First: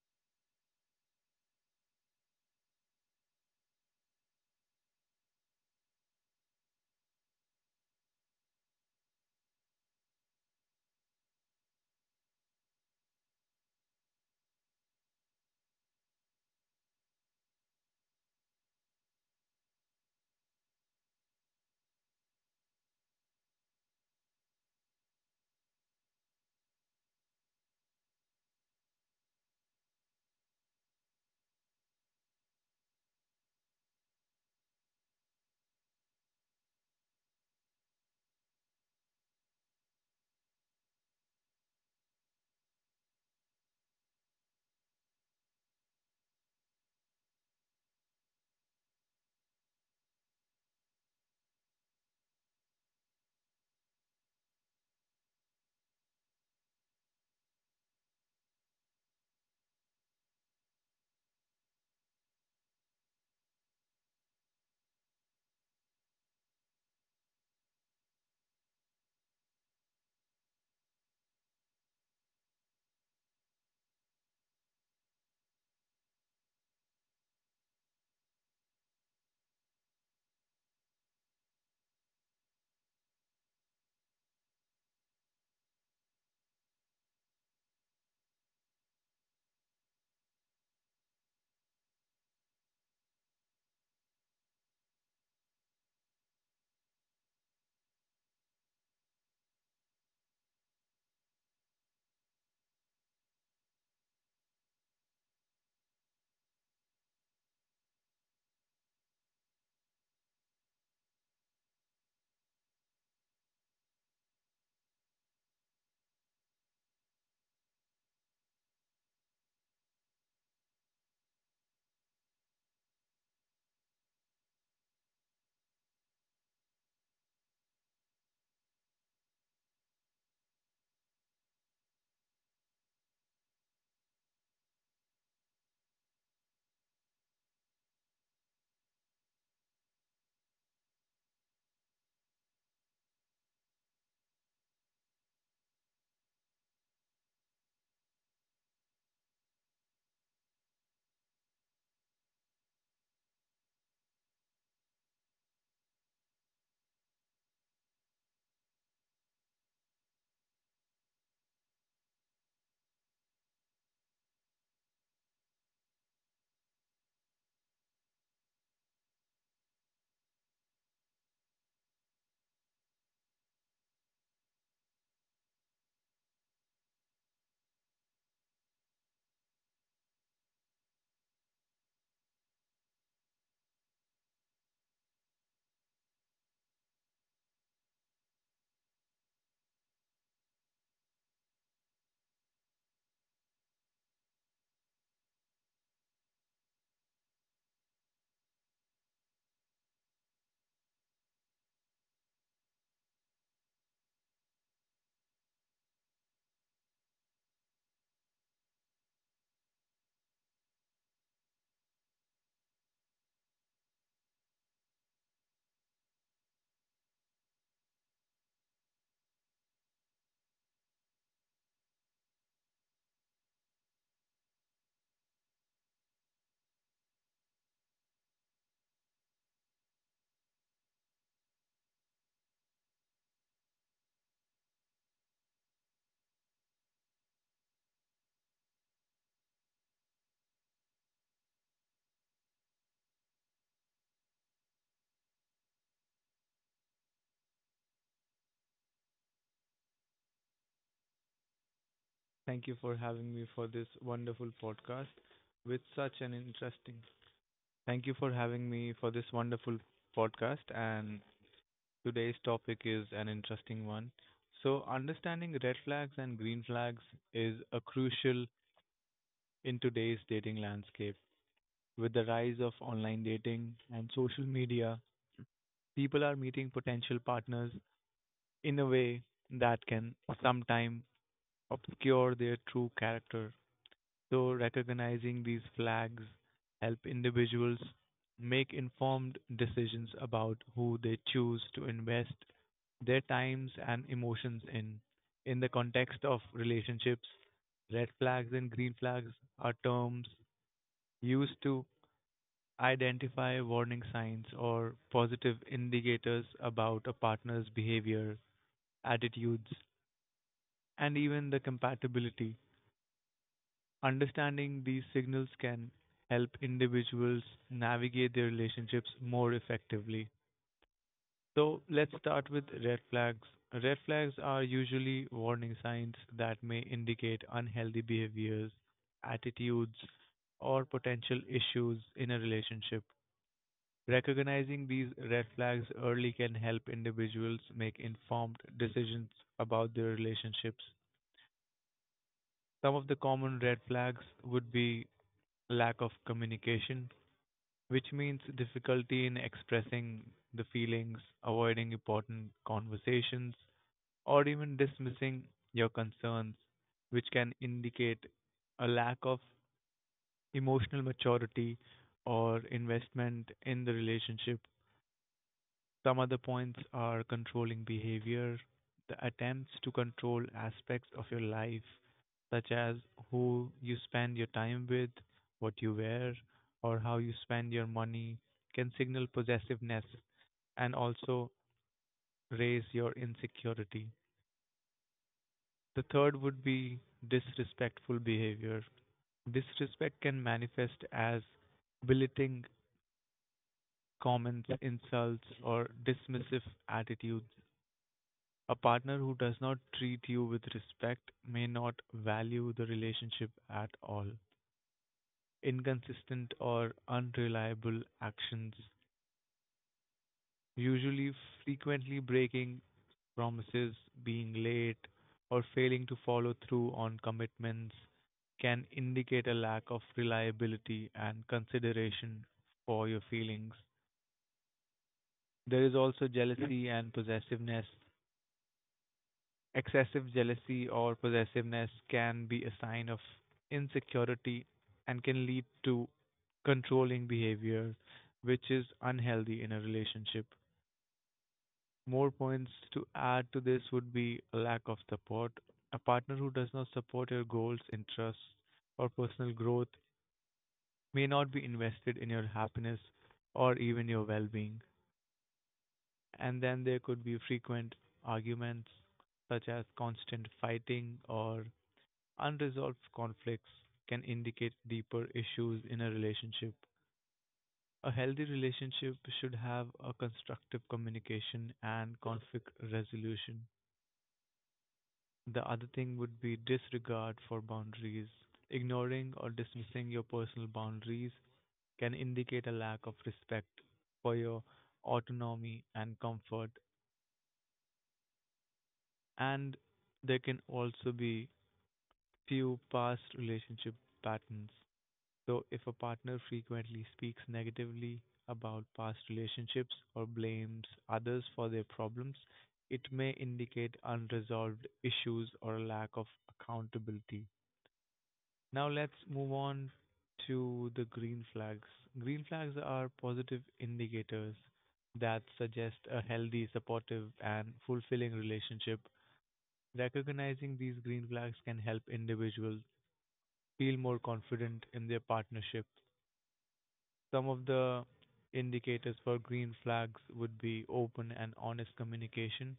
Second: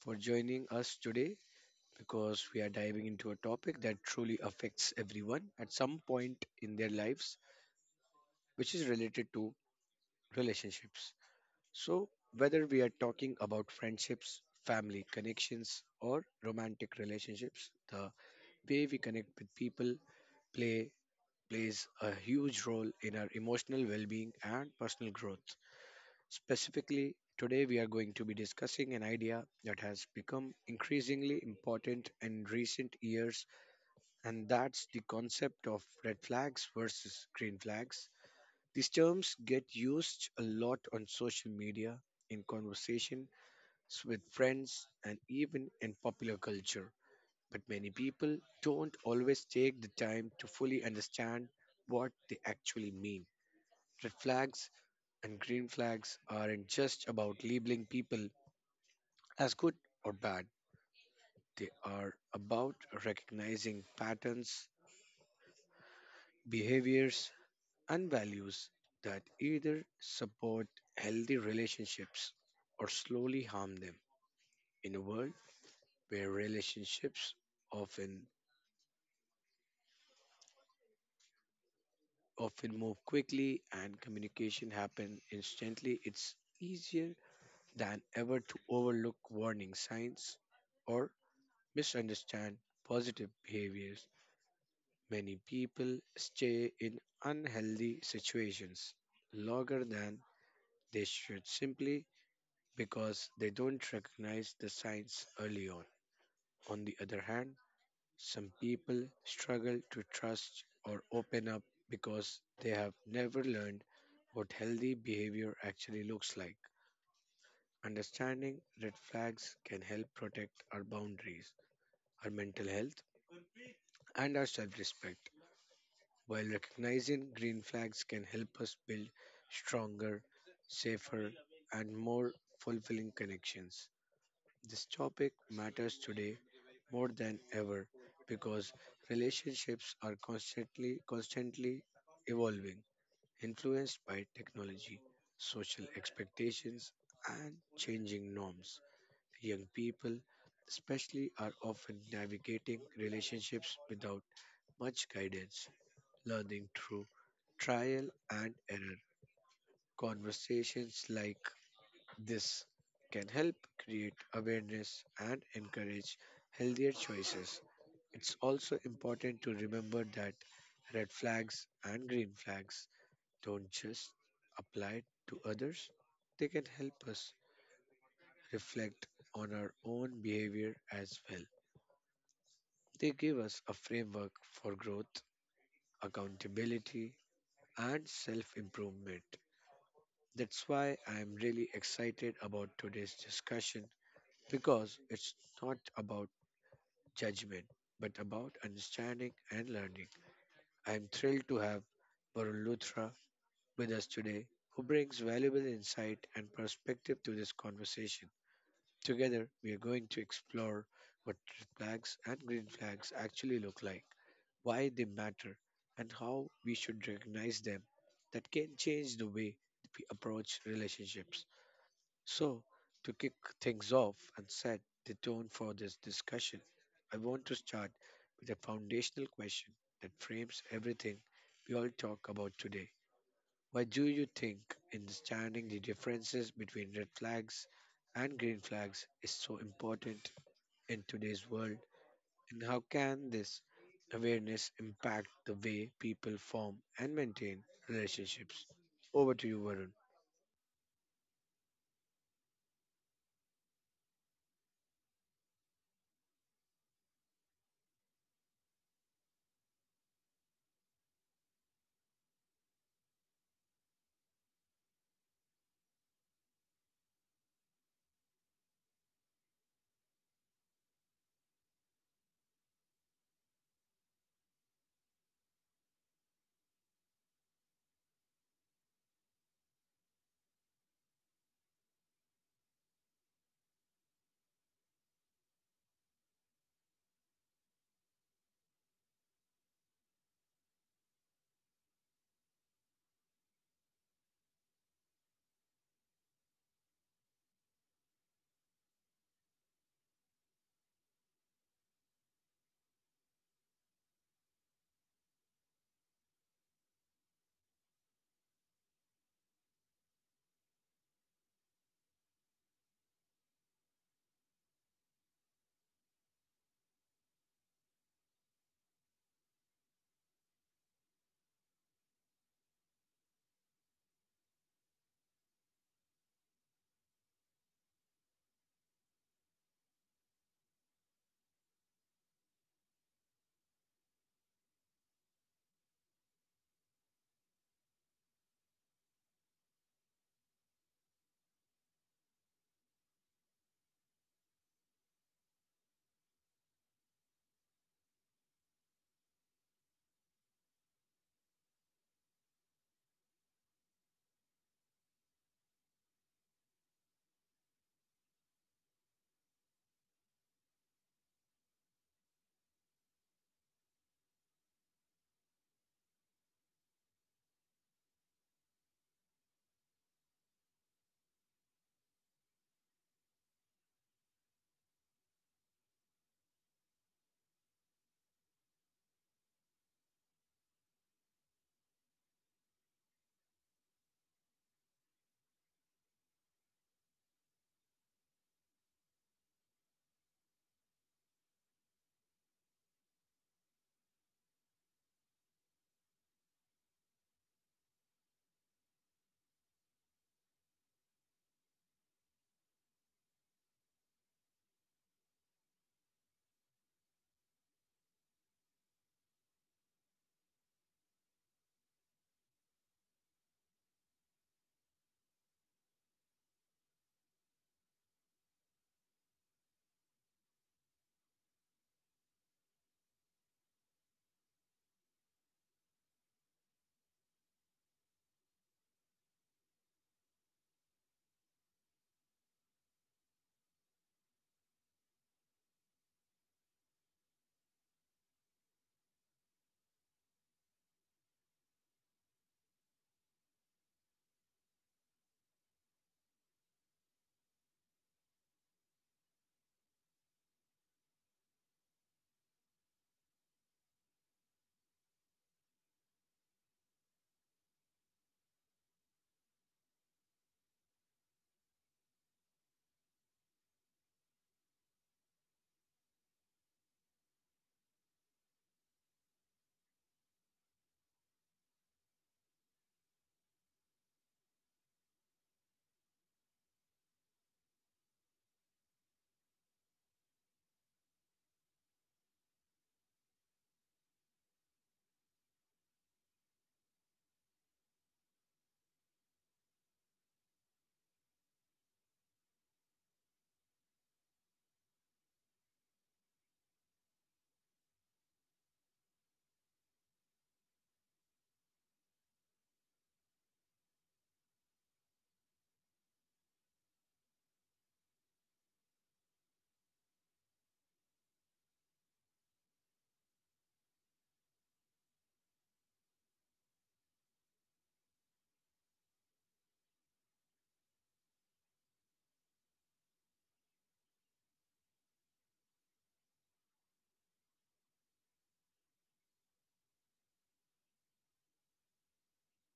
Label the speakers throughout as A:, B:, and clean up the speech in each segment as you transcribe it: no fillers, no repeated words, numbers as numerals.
A: for joining us today because we are diving into a topic that truly affects everyone at some point in their lives, which is related to relationships. So, whether we are talking about friendships, family connections, or romantic relationships, the way we connect with people play plays a huge role in our emotional well-being and personal growth. Specifically, today we are going to be discussing an idea that has become increasingly important in recent years, and that's the concept of red flags versus green flags. These terms get used a lot on social media, in conversations with friends, and even in popular culture. But many people don't always take the time to fully understand what they actually mean. Red flags and green flags aren't just about labeling people as good or bad, they are about recognizing patterns, behaviors, and values that either support healthy relationships or slowly harm them. In a world where relationships often often move quickly and communication happen instantly, it's easier than ever to overlook warning signs or misunderstand positive behaviors. Many people stay in unhealthy situations longer than they should simply because they don't recognize the signs early on. On the other hand, some people struggle to trust or open up because they have never learned what healthy behavior actually looks like. Understanding red flags can help protect our boundaries, our mental health, and our self respect. While recognizing green flags can help us build stronger, safer, and more fulfilling connections, this topic matters today more than ever because relationships are constantly evolving, influenced by technology, social expectations, and changing norms. Young people, especially, are often navigating relationships without much guidance, learning through trial and error. Conversations like this can help create awareness and encourage healthier choices. It's also important to remember that red flags and green flags don't just apply to others, they can help us reflect on our own behavior as well. They give us a framework for growth, accountability, and self improvement. That's why I'm really excited about today's discussion, because it's not about judgment but about understanding and learning. I'm thrilled to have Varun Luthra with us today, who brings valuable insight and perspective to this conversation. Together, we are going to explore what red flags and green flags actually look like, why they matter, and how we should recognize them that can change the way we approach relationships. So, to kick things off and set the tone for this discussion, I want to start with a foundational question that frames everything we all talk about today. Why do you think understanding the differences between red flags and green flags is so important in today's world? And how can this awareness impact the way people form and maintain relationships? Over to you, Varun.
B: Thank you for having me for this wonderful podcast with such an interesting. Thank you for having me for this wonderful podcast. And today's topic is an interesting one. So, understanding red flags and green flags is a crucial in today's dating landscape. With the rise of online dating and social media, people are meeting potential partners in a way that can sometimes obscure their true character. So recognizing these flags help individuals make informed decisions about who they choose to invest their times and emotions in. In the context of relationships, red flags and green flags are terms used to identify warning signs or positive indicators about a partner's behavior, attitudes, and even the compatibility. Understanding these signals can help individuals navigate their relationships more effectively. So let's start with red flags. Red flags are usually warning signs that may indicate unhealthy behaviors, attitudes, or potential issues in a relationship. Recognizing these red flags early can help individuals make informed decisions about their relationships. Some of the common red flags would be lack of communication, which means difficulty in expressing the feelings, avoiding important conversations, or even dismissing your concerns, which can indicate a lack of emotional maturity or investment in the relationship. Some other points are controlling behavior, the attempts to control aspects of your life, such as who you spend your time with, what you wear, or how you spend your money, can signal possessiveness and also raise your insecurity. The third would be disrespectful behavior. Disrespect can manifest as belittling comments, insults, or dismissive attitudes. A partner who does not treat you with respect may not value the relationship at all. Inconsistent or unreliable actions, usually frequently breaking promises, being late, or failing to follow through on commitments, can indicate a lack of reliability and consideration for your feelings. There is also jealousy and possessiveness. Excessive jealousy or possessiveness can be a sign of insecurity and can lead to controlling behavior, which is unhealthy in a relationship. More points to add to this would be a lack of support. A partner who does not support your goals, interests, or personal growth may not be invested in your happiness or even your well being. And then there could be frequent arguments, such as constant fighting or unresolved conflicts can indicate deeper issues in a relationship. A healthy relationship should have a constructive communication and conflict resolution. The other thing would be disregard for boundaries. Ignoring or dismissing your personal boundaries can indicate a lack of respect for your autonomy and comfort. And there can also be few past relationship patterns. So, if a partner frequently speaks negatively about past relationships or blames others for their problems, it may indicate unresolved issues or a lack of accountability. Now, let's move on to the green flags. Green flags are positive indicators that suggest a healthy, supportive, and fulfilling relationship. Recognizing these green flags can help individuals feel more confident in their partnership. Some of the indicators for green flags would be open and honest communication.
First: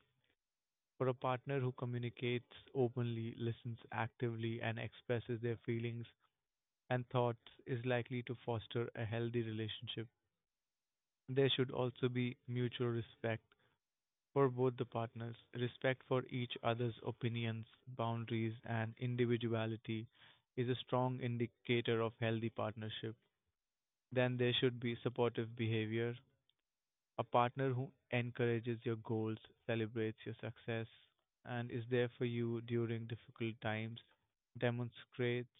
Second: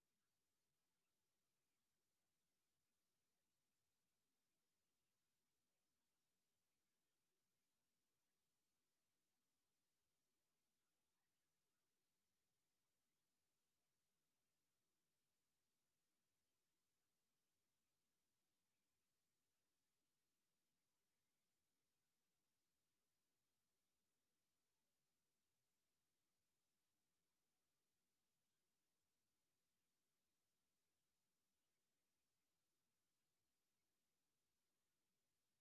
B: For a partner who communicates openly, listens actively, and expresses their feelings and thoughts is likely to foster a healthy relationship. There should also be mutual respect for both the partners, respect for each other's opinions, boundaries, and individuality is a strong indicator of healthy partnership. Then there should be supportive behavior. A partner who encourages your goals, celebrates your success, and is there for you during difficult times demonstrates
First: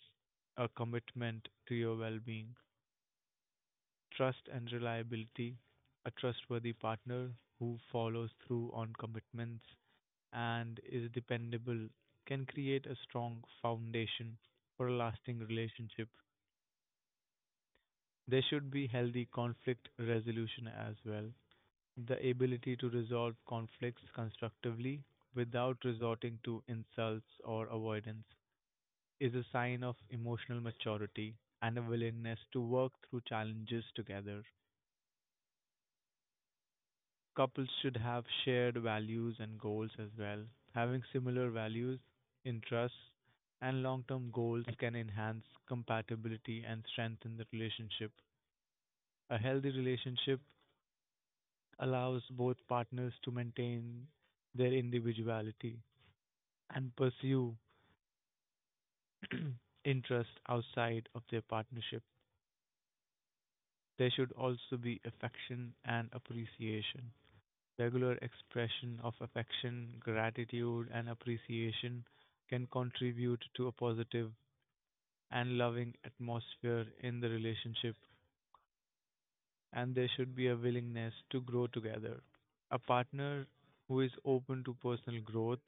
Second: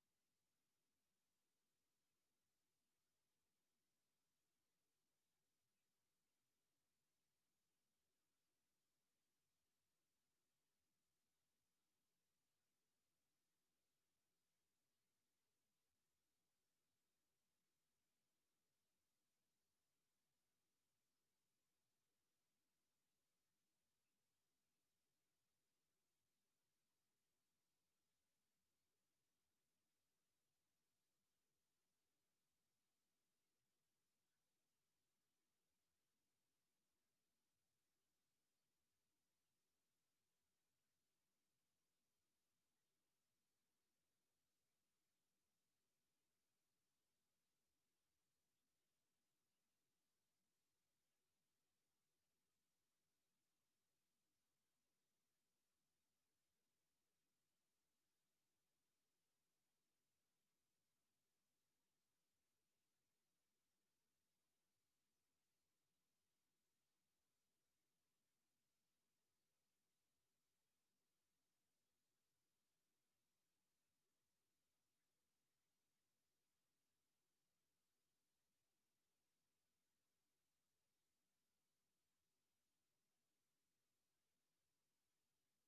B: a commitment to your well being. Trust and reliability. A trustworthy partner who follows through on commitments and is dependable can create a strong foundation for a lasting relationship. There should be healthy conflict resolution as well. The ability to resolve conflicts constructively without resorting to insults or avoidance is a sign of emotional maturity and a willingness to work through challenges together. Couples should have shared values and goals as well. Having similar values, interests, and long term goals can enhance compatibility and strengthen the relationship. A healthy relationship allows both partners to maintain their individuality and pursue interest outside of their partnership. There should also be affection and appreciation. Regular expression of affection, gratitude, and appreciation can contribute to a positive and loving atmosphere in the relationship, and there should be a willingness to grow together. A partner who is open to personal growth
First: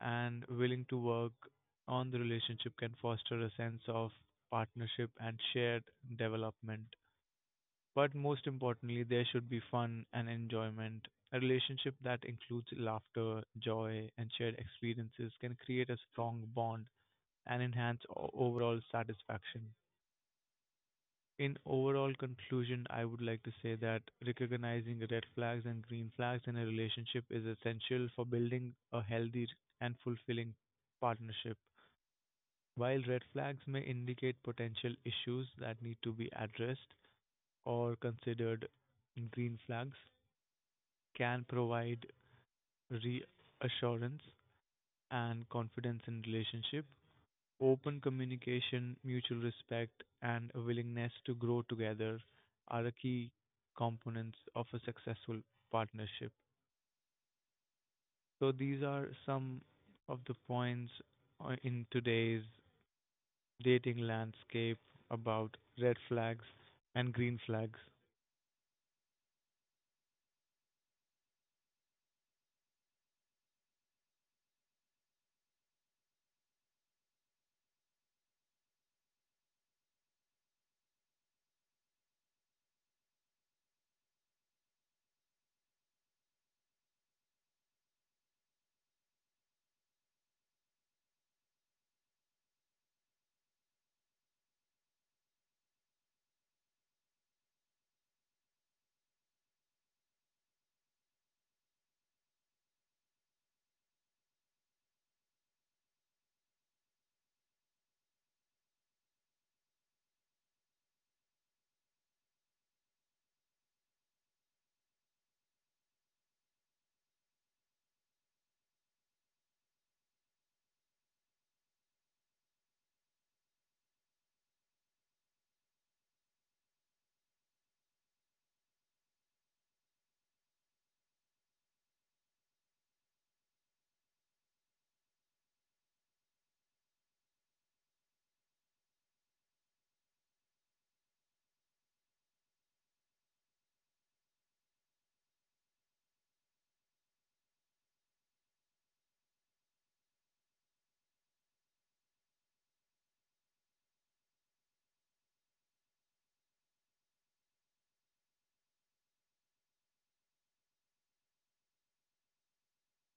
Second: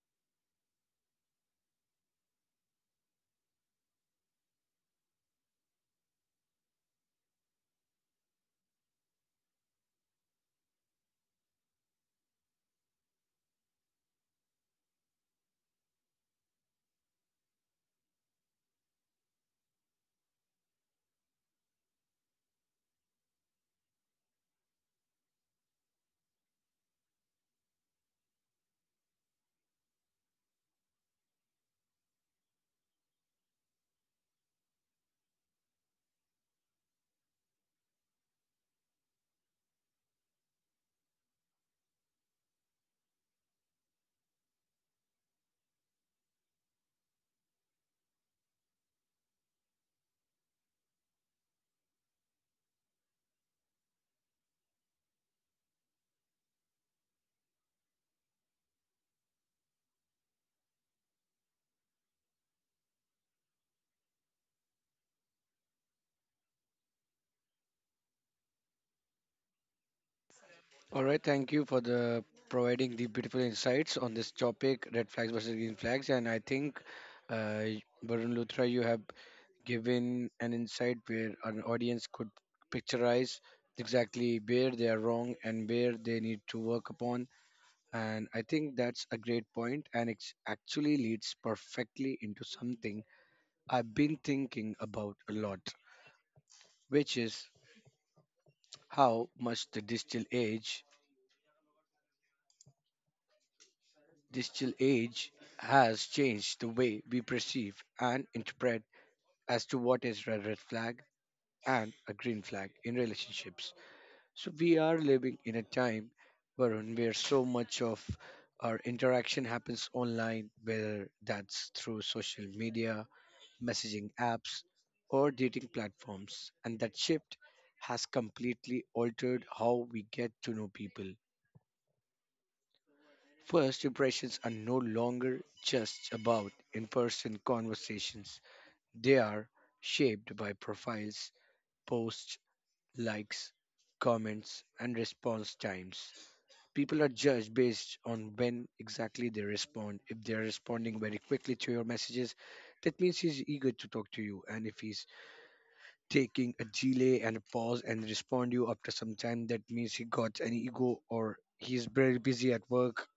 B: and willing to work on the relationship can foster a sense of partnership and shared development. But most importantly, there should be fun and enjoyment. A relationship that includes laughter, joy, and shared experiences can create a strong bond and enhance overall satisfaction. In overall conclusion, I would like to say that recognizing red flags and green flags in a relationship is essential for building a healthy and fulfilling partnership. While red flags may indicate potential issues that need to be addressed or considered, green flags can provide reassurance and confidence in relationship. Open communication, mutual respect, and a willingness to grow together are the key components of a successful partnership. So these are some of the points in today's dating landscape, about red flags and green flags.
A: All right, thank you for the providing the beautiful insights on this topic, red flags versus green flags, and I think, uh, Varun Luthra, you have given an insight where an audience could picturize exactly where they are wrong and where they need to work upon, and I think that's a great point, and it actually leads perfectly into something I've been thinking about a lot, which is how much the digital age has changed the way we perceive and interpret as to what is a red flag and a green flag in relationships. So we are living in a time, Varun, where so much of our interaction happens online, whether that's through social media, messaging apps, or dating platforms. And that shift has completely altered how we get to know people. First impressions are no longer just about in person conversations, they are shaped by profiles, posts, likes, comments, and response times. People are judged based on when exactly they respond. If they are responding very quickly to your messages, that means he's eager to talk to you. And if he's taking a delay and a pause and respond you after some time, that means he got an ego or he's very busy at work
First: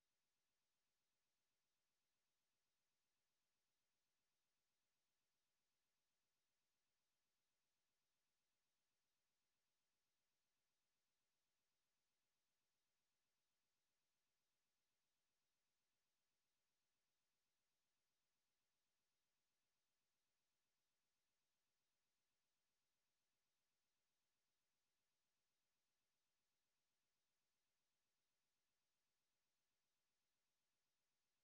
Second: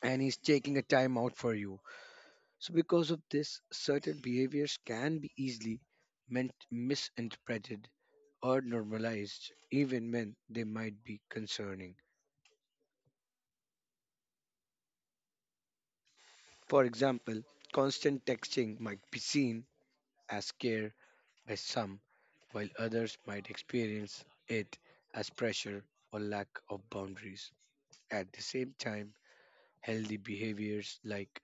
A: and he's taking a time out for you. So, because of this, certain behaviors can be easily meant misinterpreted or normalized, even when they might be concerning. For example, constant texting might be seen as care by some, while others might experience it as pressure or lack of boundaries. At the same time, healthy behaviors like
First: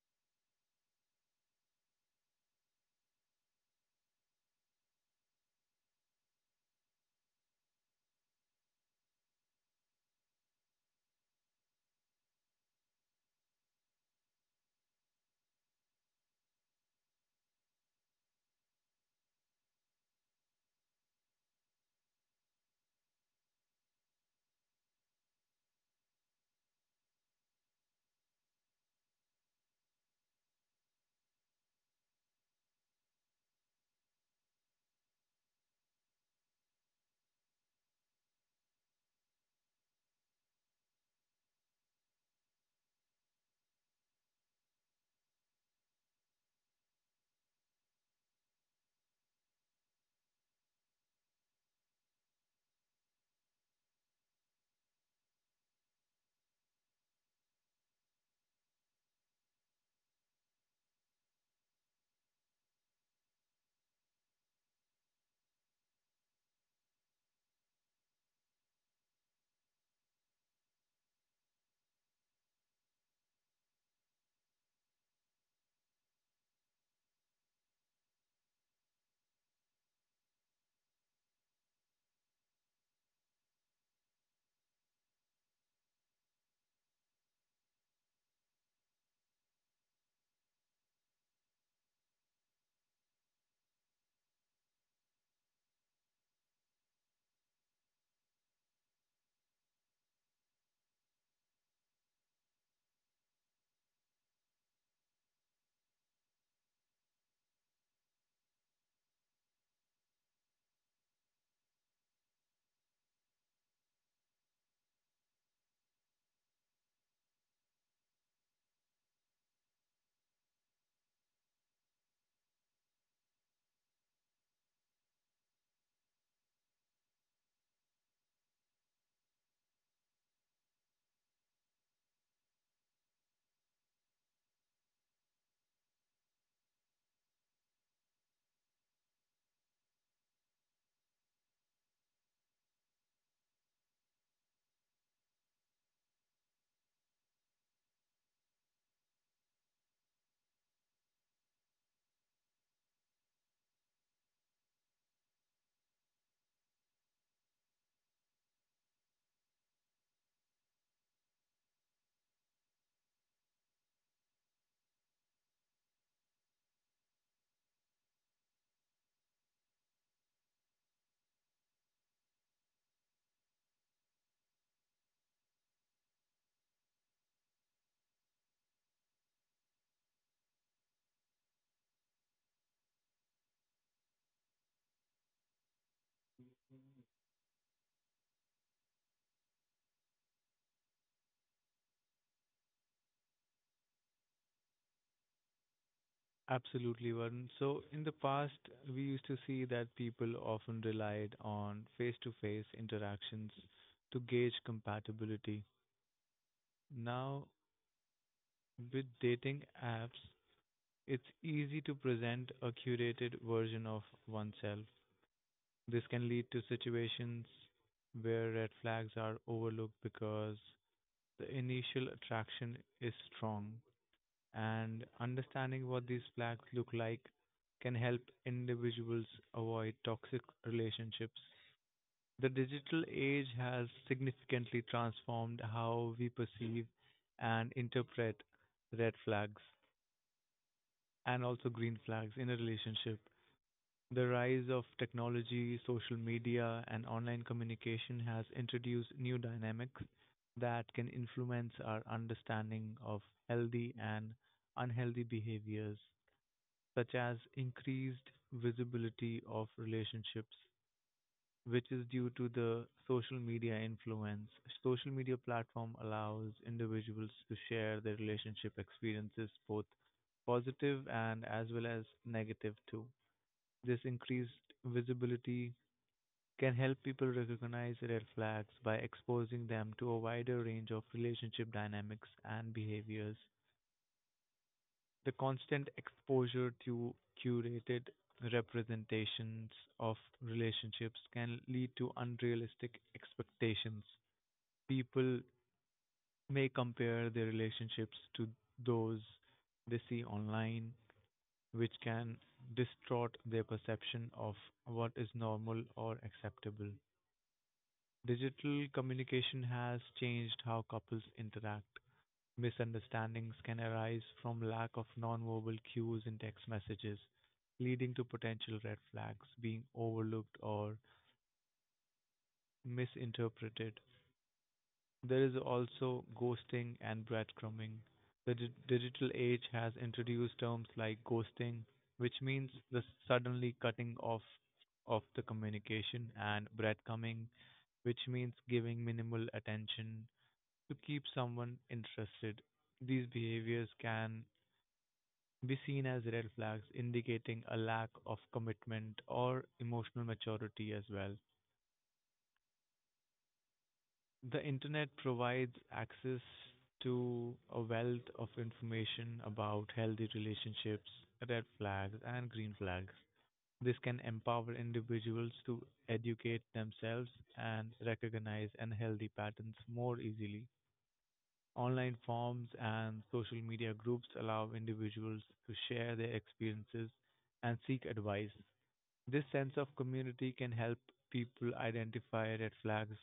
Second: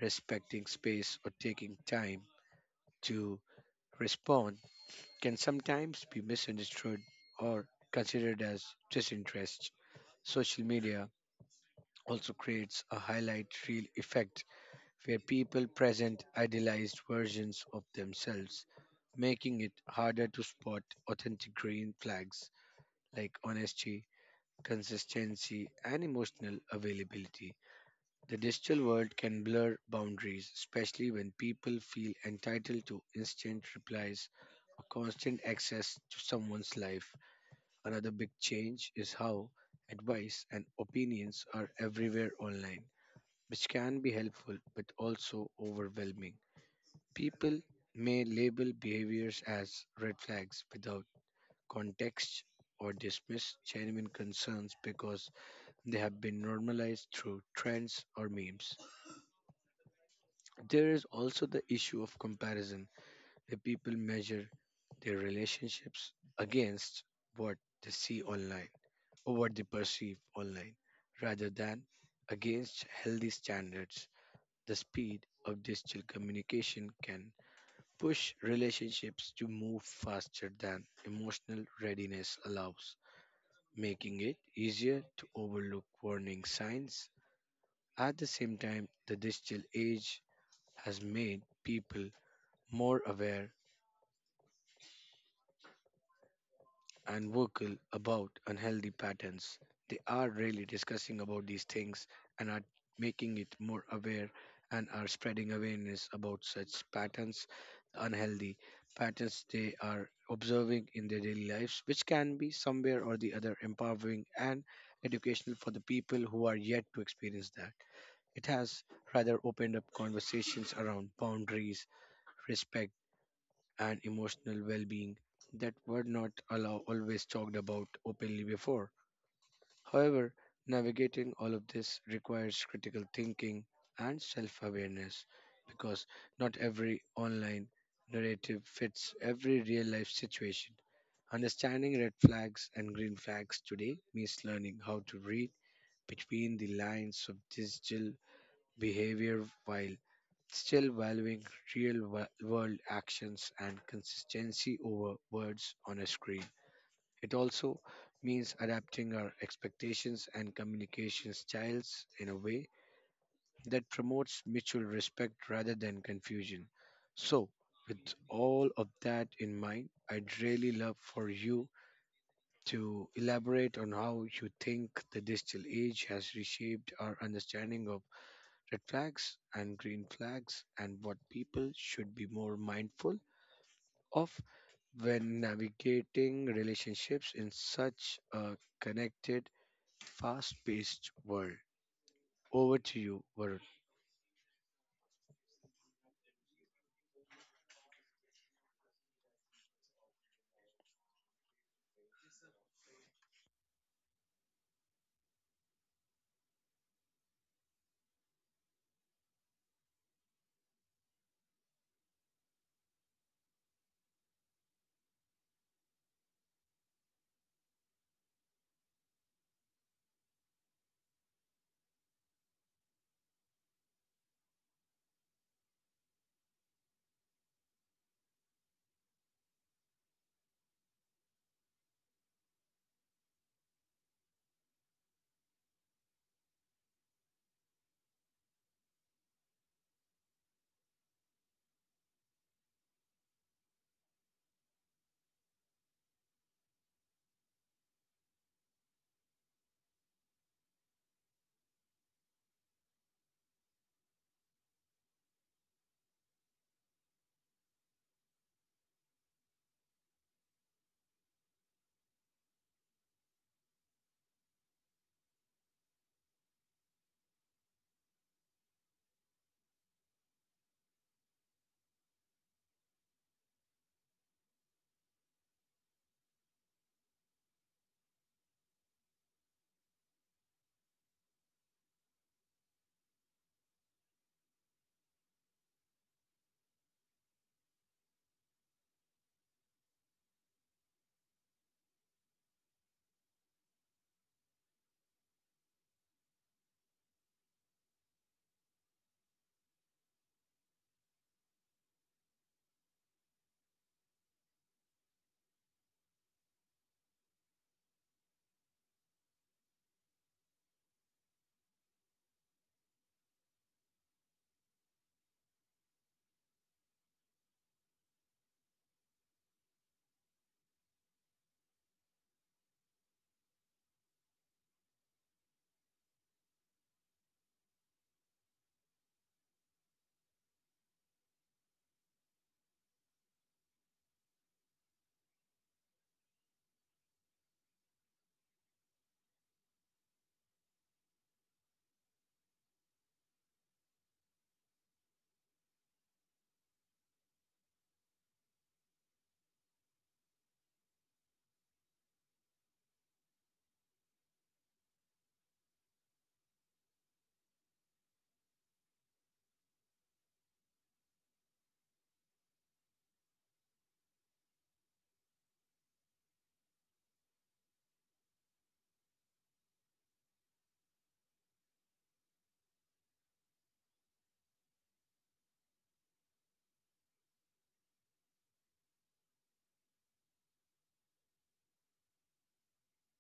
A: respecting space or taking time to respond can sometimes be misunderstood or considered as disinterest. Social media also creates a highlight reel effect where people present idealized versions of themselves, making it harder to spot authentic green flags like honesty, consistency, and emotional availability. The digital world can blur boundaries, especially when people feel entitled to instant replies or constant access to someone's life. Another big change is how advice and opinions are everywhere online, which can be helpful but also overwhelming. People may label behaviors as red flags without context or dismiss genuine concerns because they have been normalized through trends or memes. There is also the issue of comparison, where people measure their relationships against what they see online or what they perceive online rather than against healthy standards. The speed of digital communication can push relationships to move faster than emotional readiness allows, making it easier to overlook warning signs. At the same time, the digital age has made people more aware and vocal about unhealthy patterns. They are really discussing about these things and are making it more aware and are spreading awareness about such patterns, unhealthy patterns they are observing in their daily lives, which can be somewhere or the other empowering and educational for the people who are yet to experience that. It has rather opened up conversations around boundaries, respect and emotional well being that were not allow, always talked about openly before. However, navigating all of this requires critical thinking and self awareness, because not every online narrative fits every real life situation. Understanding red flags and green flags today means learning how to read between the lines of digital behavior while still valuing world actions and consistency over words on a screen. It also means adapting our expectations and communication styles in a way that promotes mutual respect rather than confusion. So, with all of that in mind, I'd really love for you to elaborate on how you think the digital age has reshaped our understanding of red flags and green flags, and what people should be more mindful of when navigating relationships in such a connected, fast paced world. Over to you, Varun.
B: Absolutely, Varun. So, in the past, we used to see that people often relied on face to face interactions to gauge compatibility. Now, with dating apps, it's easy to present a curated version of oneself. This can lead to situations where red flags are overlooked because the initial attraction is strong. And understanding what these flags look like can help individuals avoid toxic relationships. The digital age has significantly transformed how we perceive and interpret red flags and also green flags in a relationship. The rise of technology, social media, and online communication has introduced new dynamics that can influence our understanding of healthy and unhealthy behaviors, such as increased visibility of relationships, which is due to the social media influence. Social media platform allows individuals to share their relationship experiences, both positive and as well as negative too. This increased visibility can help people recognize red flags by exposing them to a wider range of relationship dynamics and behaviors. The constant exposure to curated representations of relationships can lead to unrealistic expectations. People may compare their relationships to those they see online, which can distort their perception of what is normal or acceptable. Digital communication has changed how couples interact. Misunderstandings can arise from lack of nonverbal cues in text messages, leading to potential red flags being overlooked or misinterpreted. There is also ghosting and breadcrumbing. The digital age has introduced terms like ghosting, which means the suddenly cutting off of the communication, and breadcrumbing, which means giving minimal attention to keep someone interested. These behaviors can be seen as red flags indicating a lack of commitment or emotional maturity as well. The internet provides access to a wealth of information about healthy relationships, red flags, and green flags. This can empower individuals to educate themselves and recognize unhealthy patterns more easily. Online forums and social media groups allow individuals to share their experiences and seek advice. This sense of community can help people identify red flags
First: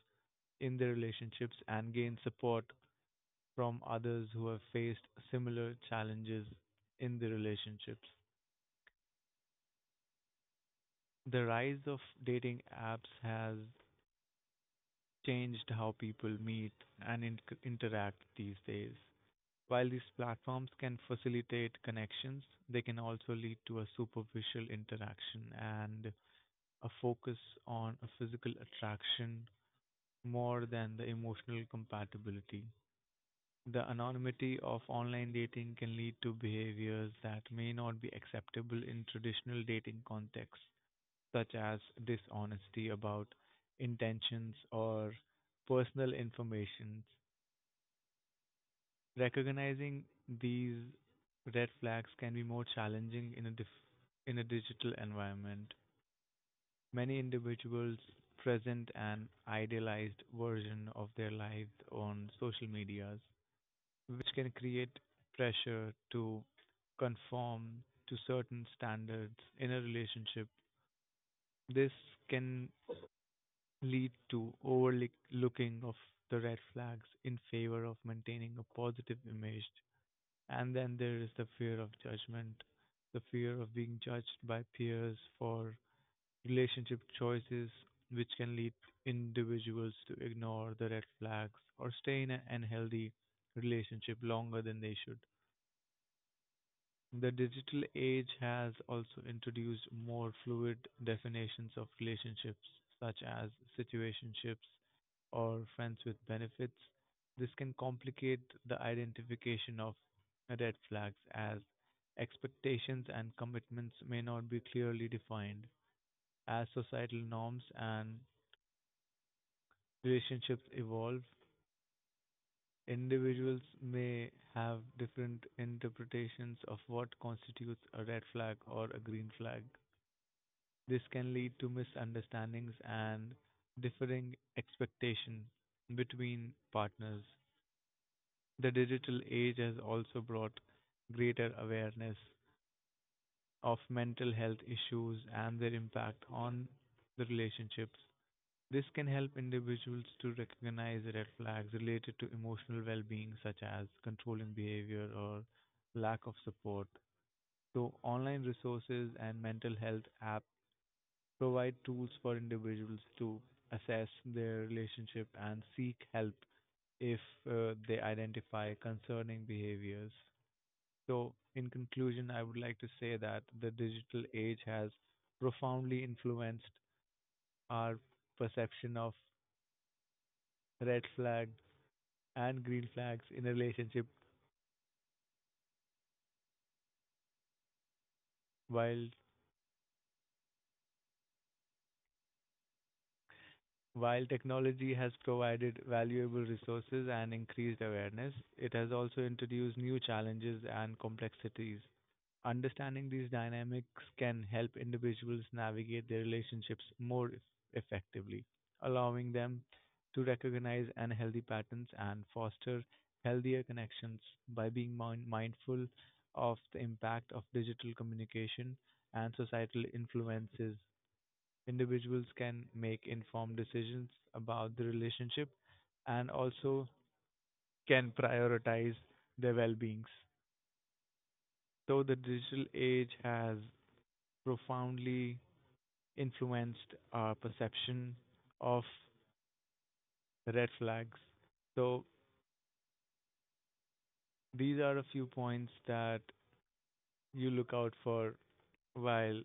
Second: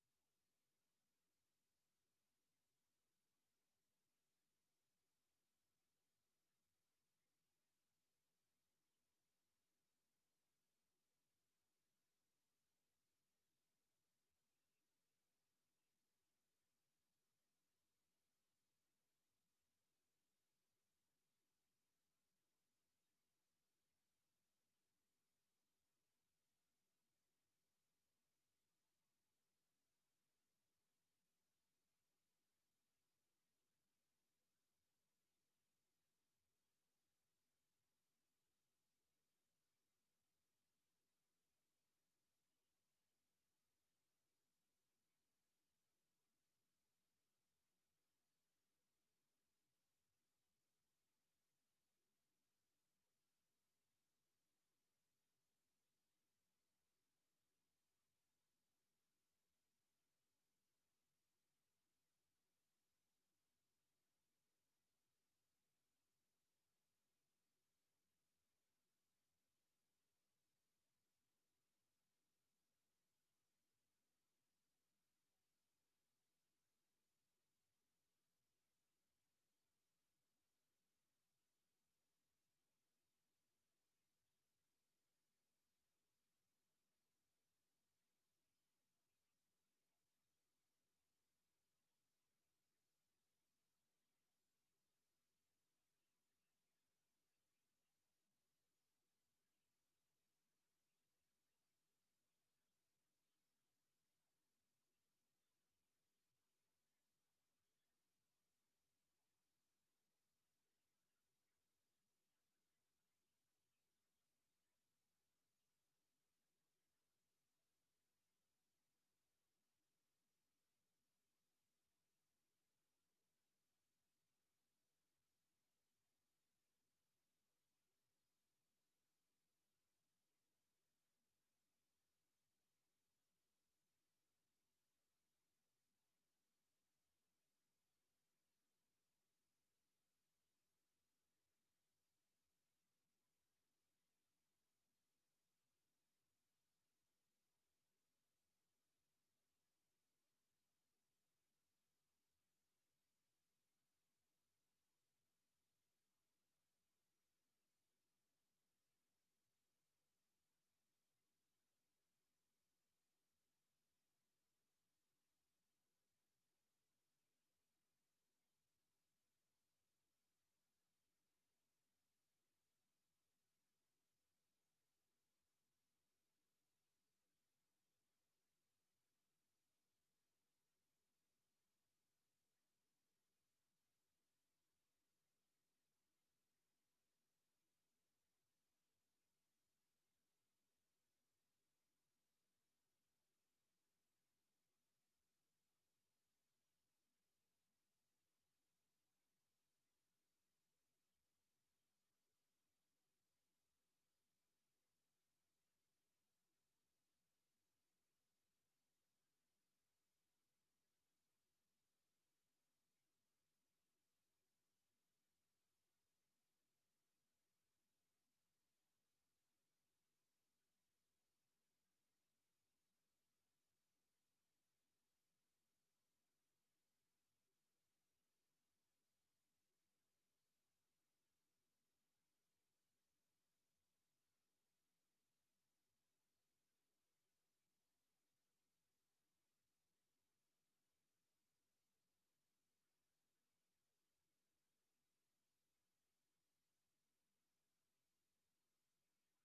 B: in their relationships and gain support from others who have faced similar challenges in their relationships. The rise of dating apps has changed how people meet and interact these days. While these platforms can facilitate connections, they can also lead to a superficial interaction and a focus on a physical attraction more than the emotional compatibility. The anonymity of online dating can lead to behaviors that may not be acceptable in traditional dating contexts, such as dishonesty about intentions or personal information. Recognizing these red flags can be more challenging in a digital environment. Many individuals present an idealized version of their lives on social medias, which can create pressure to conform to certain standards in a relationship. This can lead to overlooking of the red flags in favor of maintaining a positive image. And then there is the fear of judgment, the fear of being judged by peers for relationship choices, which can lead individuals to ignore the red flags or stay in an unhealthy relationship longer than they should. The digital age has also introduced more fluid definitions of relationships, such as situationships or friends with benefits. This can complicate the identification of red flags as expectations and commitments may not be clearly defined. As societal norms and relationships evolve, individuals may have different interpretations of what constitutes a red flag or a green flag. This can lead to misunderstandings and differing expectations between partners. The digital age has also brought greater awareness of mental health issues and their impact on the relationships. This can help individuals to recognize red flags related to emotional well being, such as controlling behavior or lack of support. So, online resources and mental health apps provide tools for individuals to assess their relationship and seek help if they identify concerning behaviors. So, in conclusion, I would like to say that the digital age has profoundly influenced our perception of red flags and green flags in a relationship. While while technology has provided valuable resources and increased awareness, it has also introduced new challenges and complexities. Understanding these dynamics can help individuals navigate their relationships more effectively, allowing them to recognize unhealthy patterns and foster healthier connections by being mindful of the impact of digital communication and societal influences. Individuals can make informed decisions about the relationship and also can prioritize their well beings. Though the digital age has profoundly influenced our perception of red flags. So these are a few points that you look out for while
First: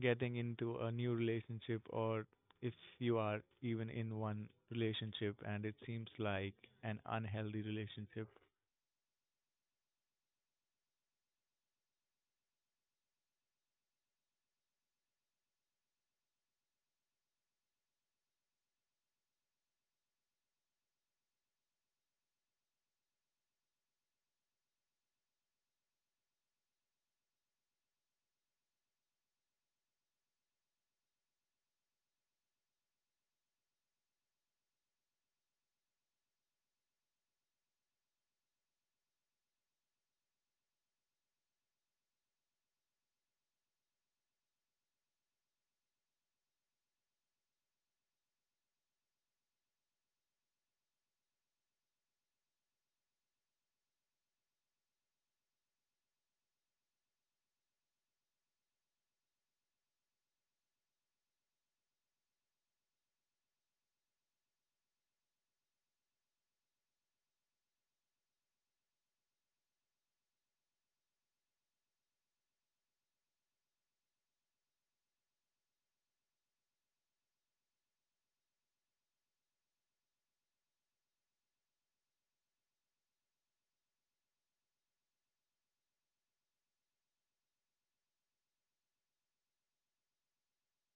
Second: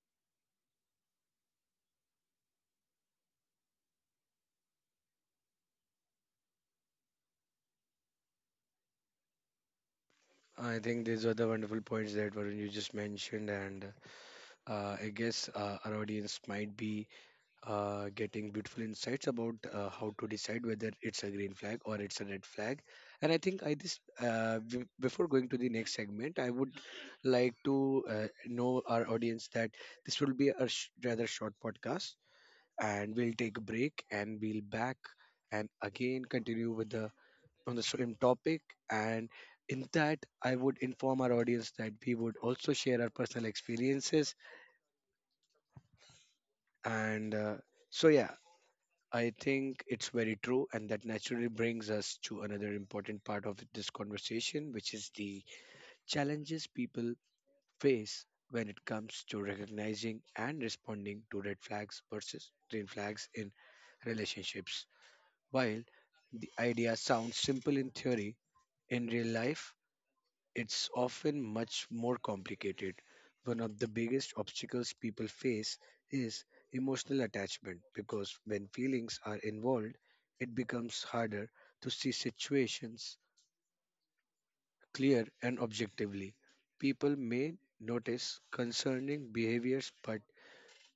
B: getting into a new relationship or if you are even in one relationship and it seems like an unhealthy relationship.
A: I think these are the wonderful points that Varun you just mentioned, and I guess our audience might be getting beautiful insights about how to decide whether it's a green flag or it's a red flag. And I think I this before going to the next segment, I would like to know our audience that this will be a rather short podcast, and we'll take a break and we'll back and again continue with the on the same topic and. In that, I would inform our audience that we would also share our personal experiences and so yeah, I think it's very true, and that naturally brings us to another important part of this conversation, which is the challenges people face when it comes to recognizing and responding to red flags versus green flags in relationships. While the idea sounds simple in theory, in real life, it's often much more complicated. One of the biggest obstacles people face is emotional attachment, because when feelings are involved, it becomes harder to see situations clear and objectively. People may notice concerning behaviors but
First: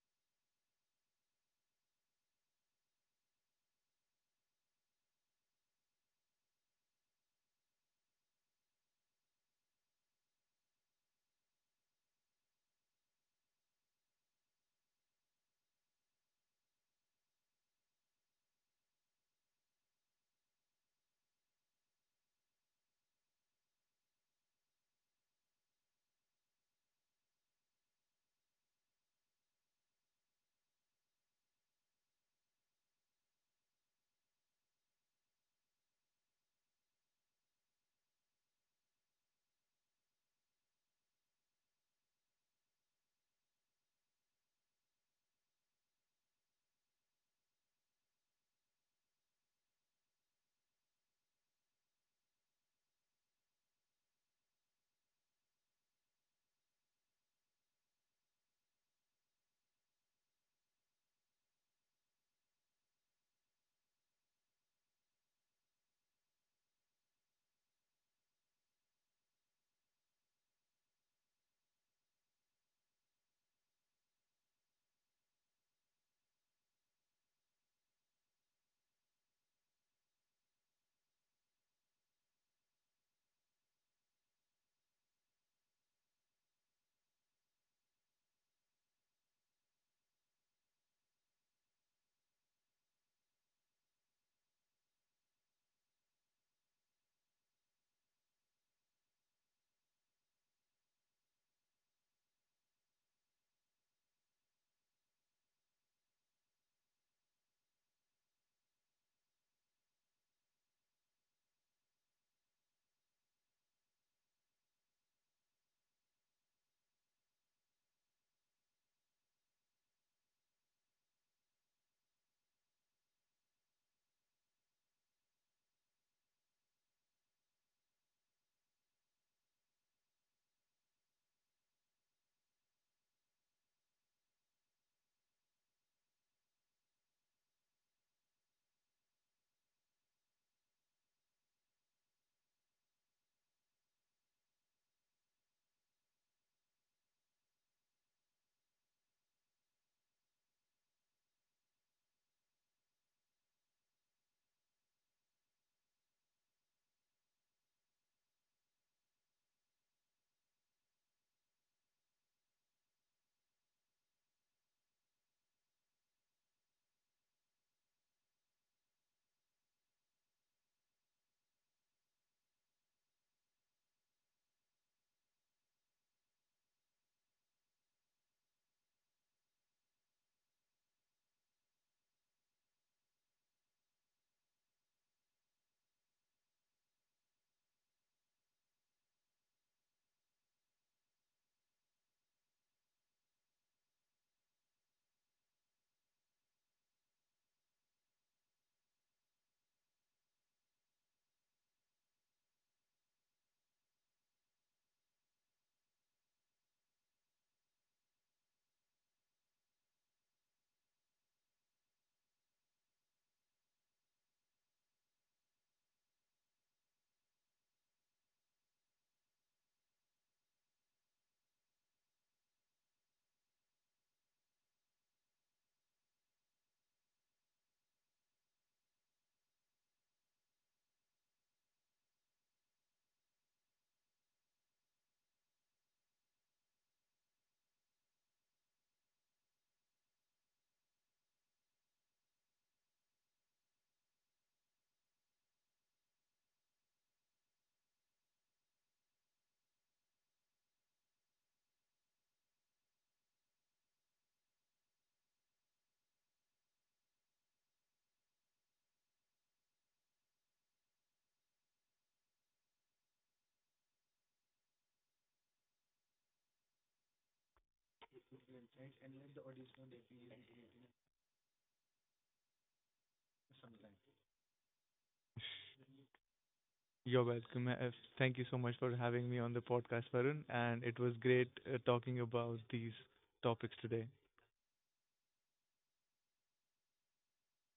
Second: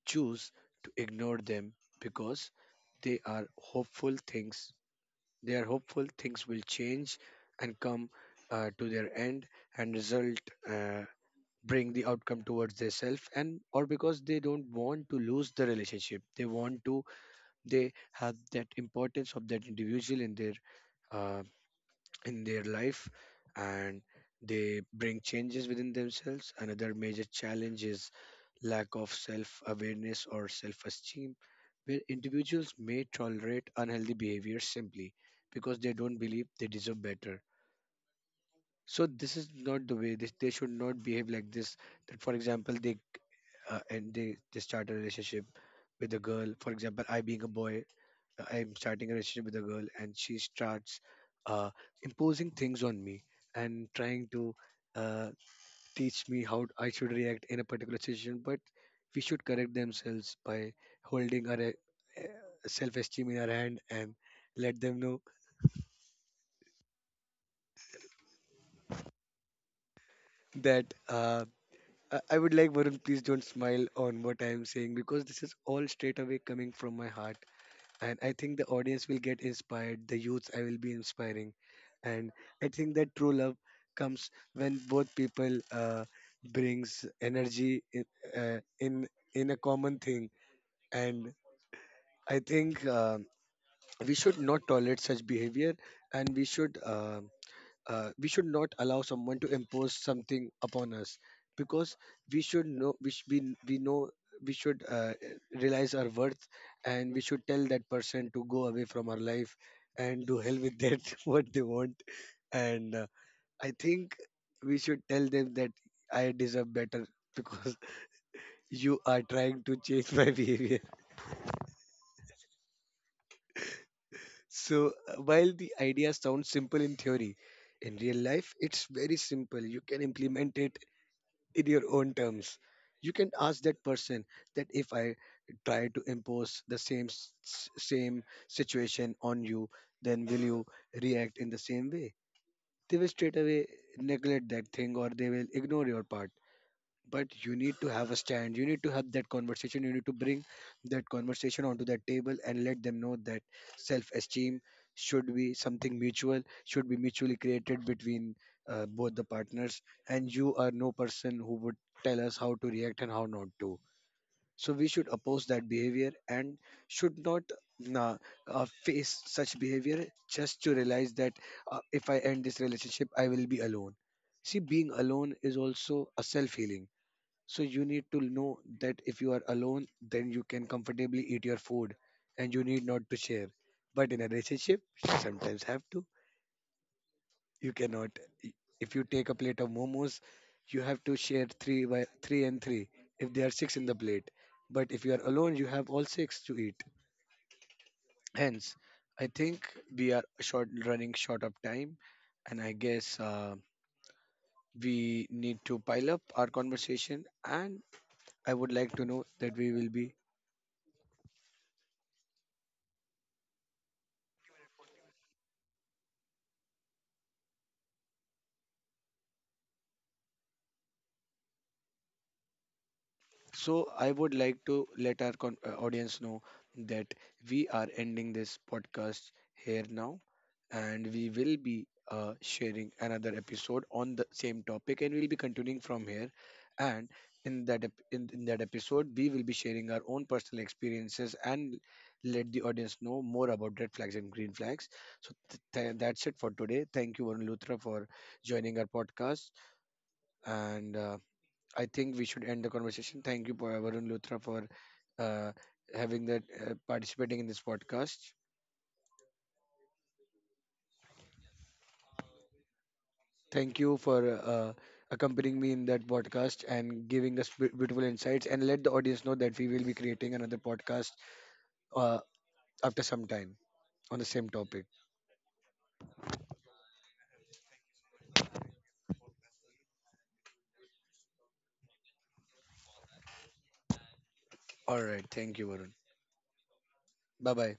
A: choose to ignore them because they are hopeful things. They are hopeful things will change and come to their end and result. Uh, Bring the outcome towards themselves and or because they don't want to lose the relationship, they want to, they have that importance of that individual uh, in their life, and they bring changes within themselves. Another major challenge is lack of self awareness or self esteem, where individuals may tolerate unhealthy behavior simply because they don't believe they deserve better. So this is not the way they should not behave like this. That for example they and they start a relationship with a girl, for example I being a boy, I'm starting a relationship with a girl and she starts uh, imposing things on me and trying to uh, teach me how I should react in a particular situation, but we should correct themselves by holding our self-esteem in our hand and let them know that I would like, Varun, please don't smile on what I am saying, because this is all straight away coming from my heart. And I think the audience will get inspired, the youth I will be inspiring. And I think that true love comes when both people brings energy in, uh, in in a common thing. And I think we should not tolerate such behavior and we should not allow someone to impose something upon us because we should know we sh- we know we should realize our worth and we should tell that person to go away from our life and do hell with that what they want and I think we should tell them that I deserve better because you are trying to change my behavior so while the idea sounds simple in theory in real life it's very simple you can implement it in your own terms. You can ask that person that if I try to impose the same situation on you, then will you react in the same way? They will straight away neglect that thing or they will ignore your part, but you need to have a stand, you need to have that conversation, you need to bring that conversation onto that table and let them know that self esteem should be something mutual, should be mutually created between both the partners, and you are no person who would tell us how to react and how not to. So we should oppose that behavior and should not uh, face such behavior just to realize that if I end this relationship I will be alone. See, being alone is also a self healing. So you need to know that if you are alone, then you can comfortably eat your food and you need not to share. But in a relationship, you sometimes have to. You cannot. i- If you take a plate of momos, you have to share three by three and three if there are six in the plate. But if you are alone, you have all six to eat. Hence, I think we are short running short of time, and I guess we need to pile up our conversation. And I would like to know that we will be So I would like to let our audience know that we are ending this podcast here now, and we will be sharing another episode on the same topic, and we'll be continuing from here. And in that ep- in that episode, we will be sharing our own personal experiences and let the audience know more about red flags and green flags. So that's it for today. Thank you, Varun Luthra, for joining our podcast, and. I think we should end the conversation. Thank you, for Varun Luthra, for uh, having that participating in this podcast. Thank you for accompanying me in that podcast and giving us beautiful insights. And let the audience know that we will be creating another podcast uh, after some time on the same topic.
B: You're welcome. Thank you so much for having me on the podcast, Varun, and it was great talking about these topics today.
A: All right. Thank you, Varun. Bye bye.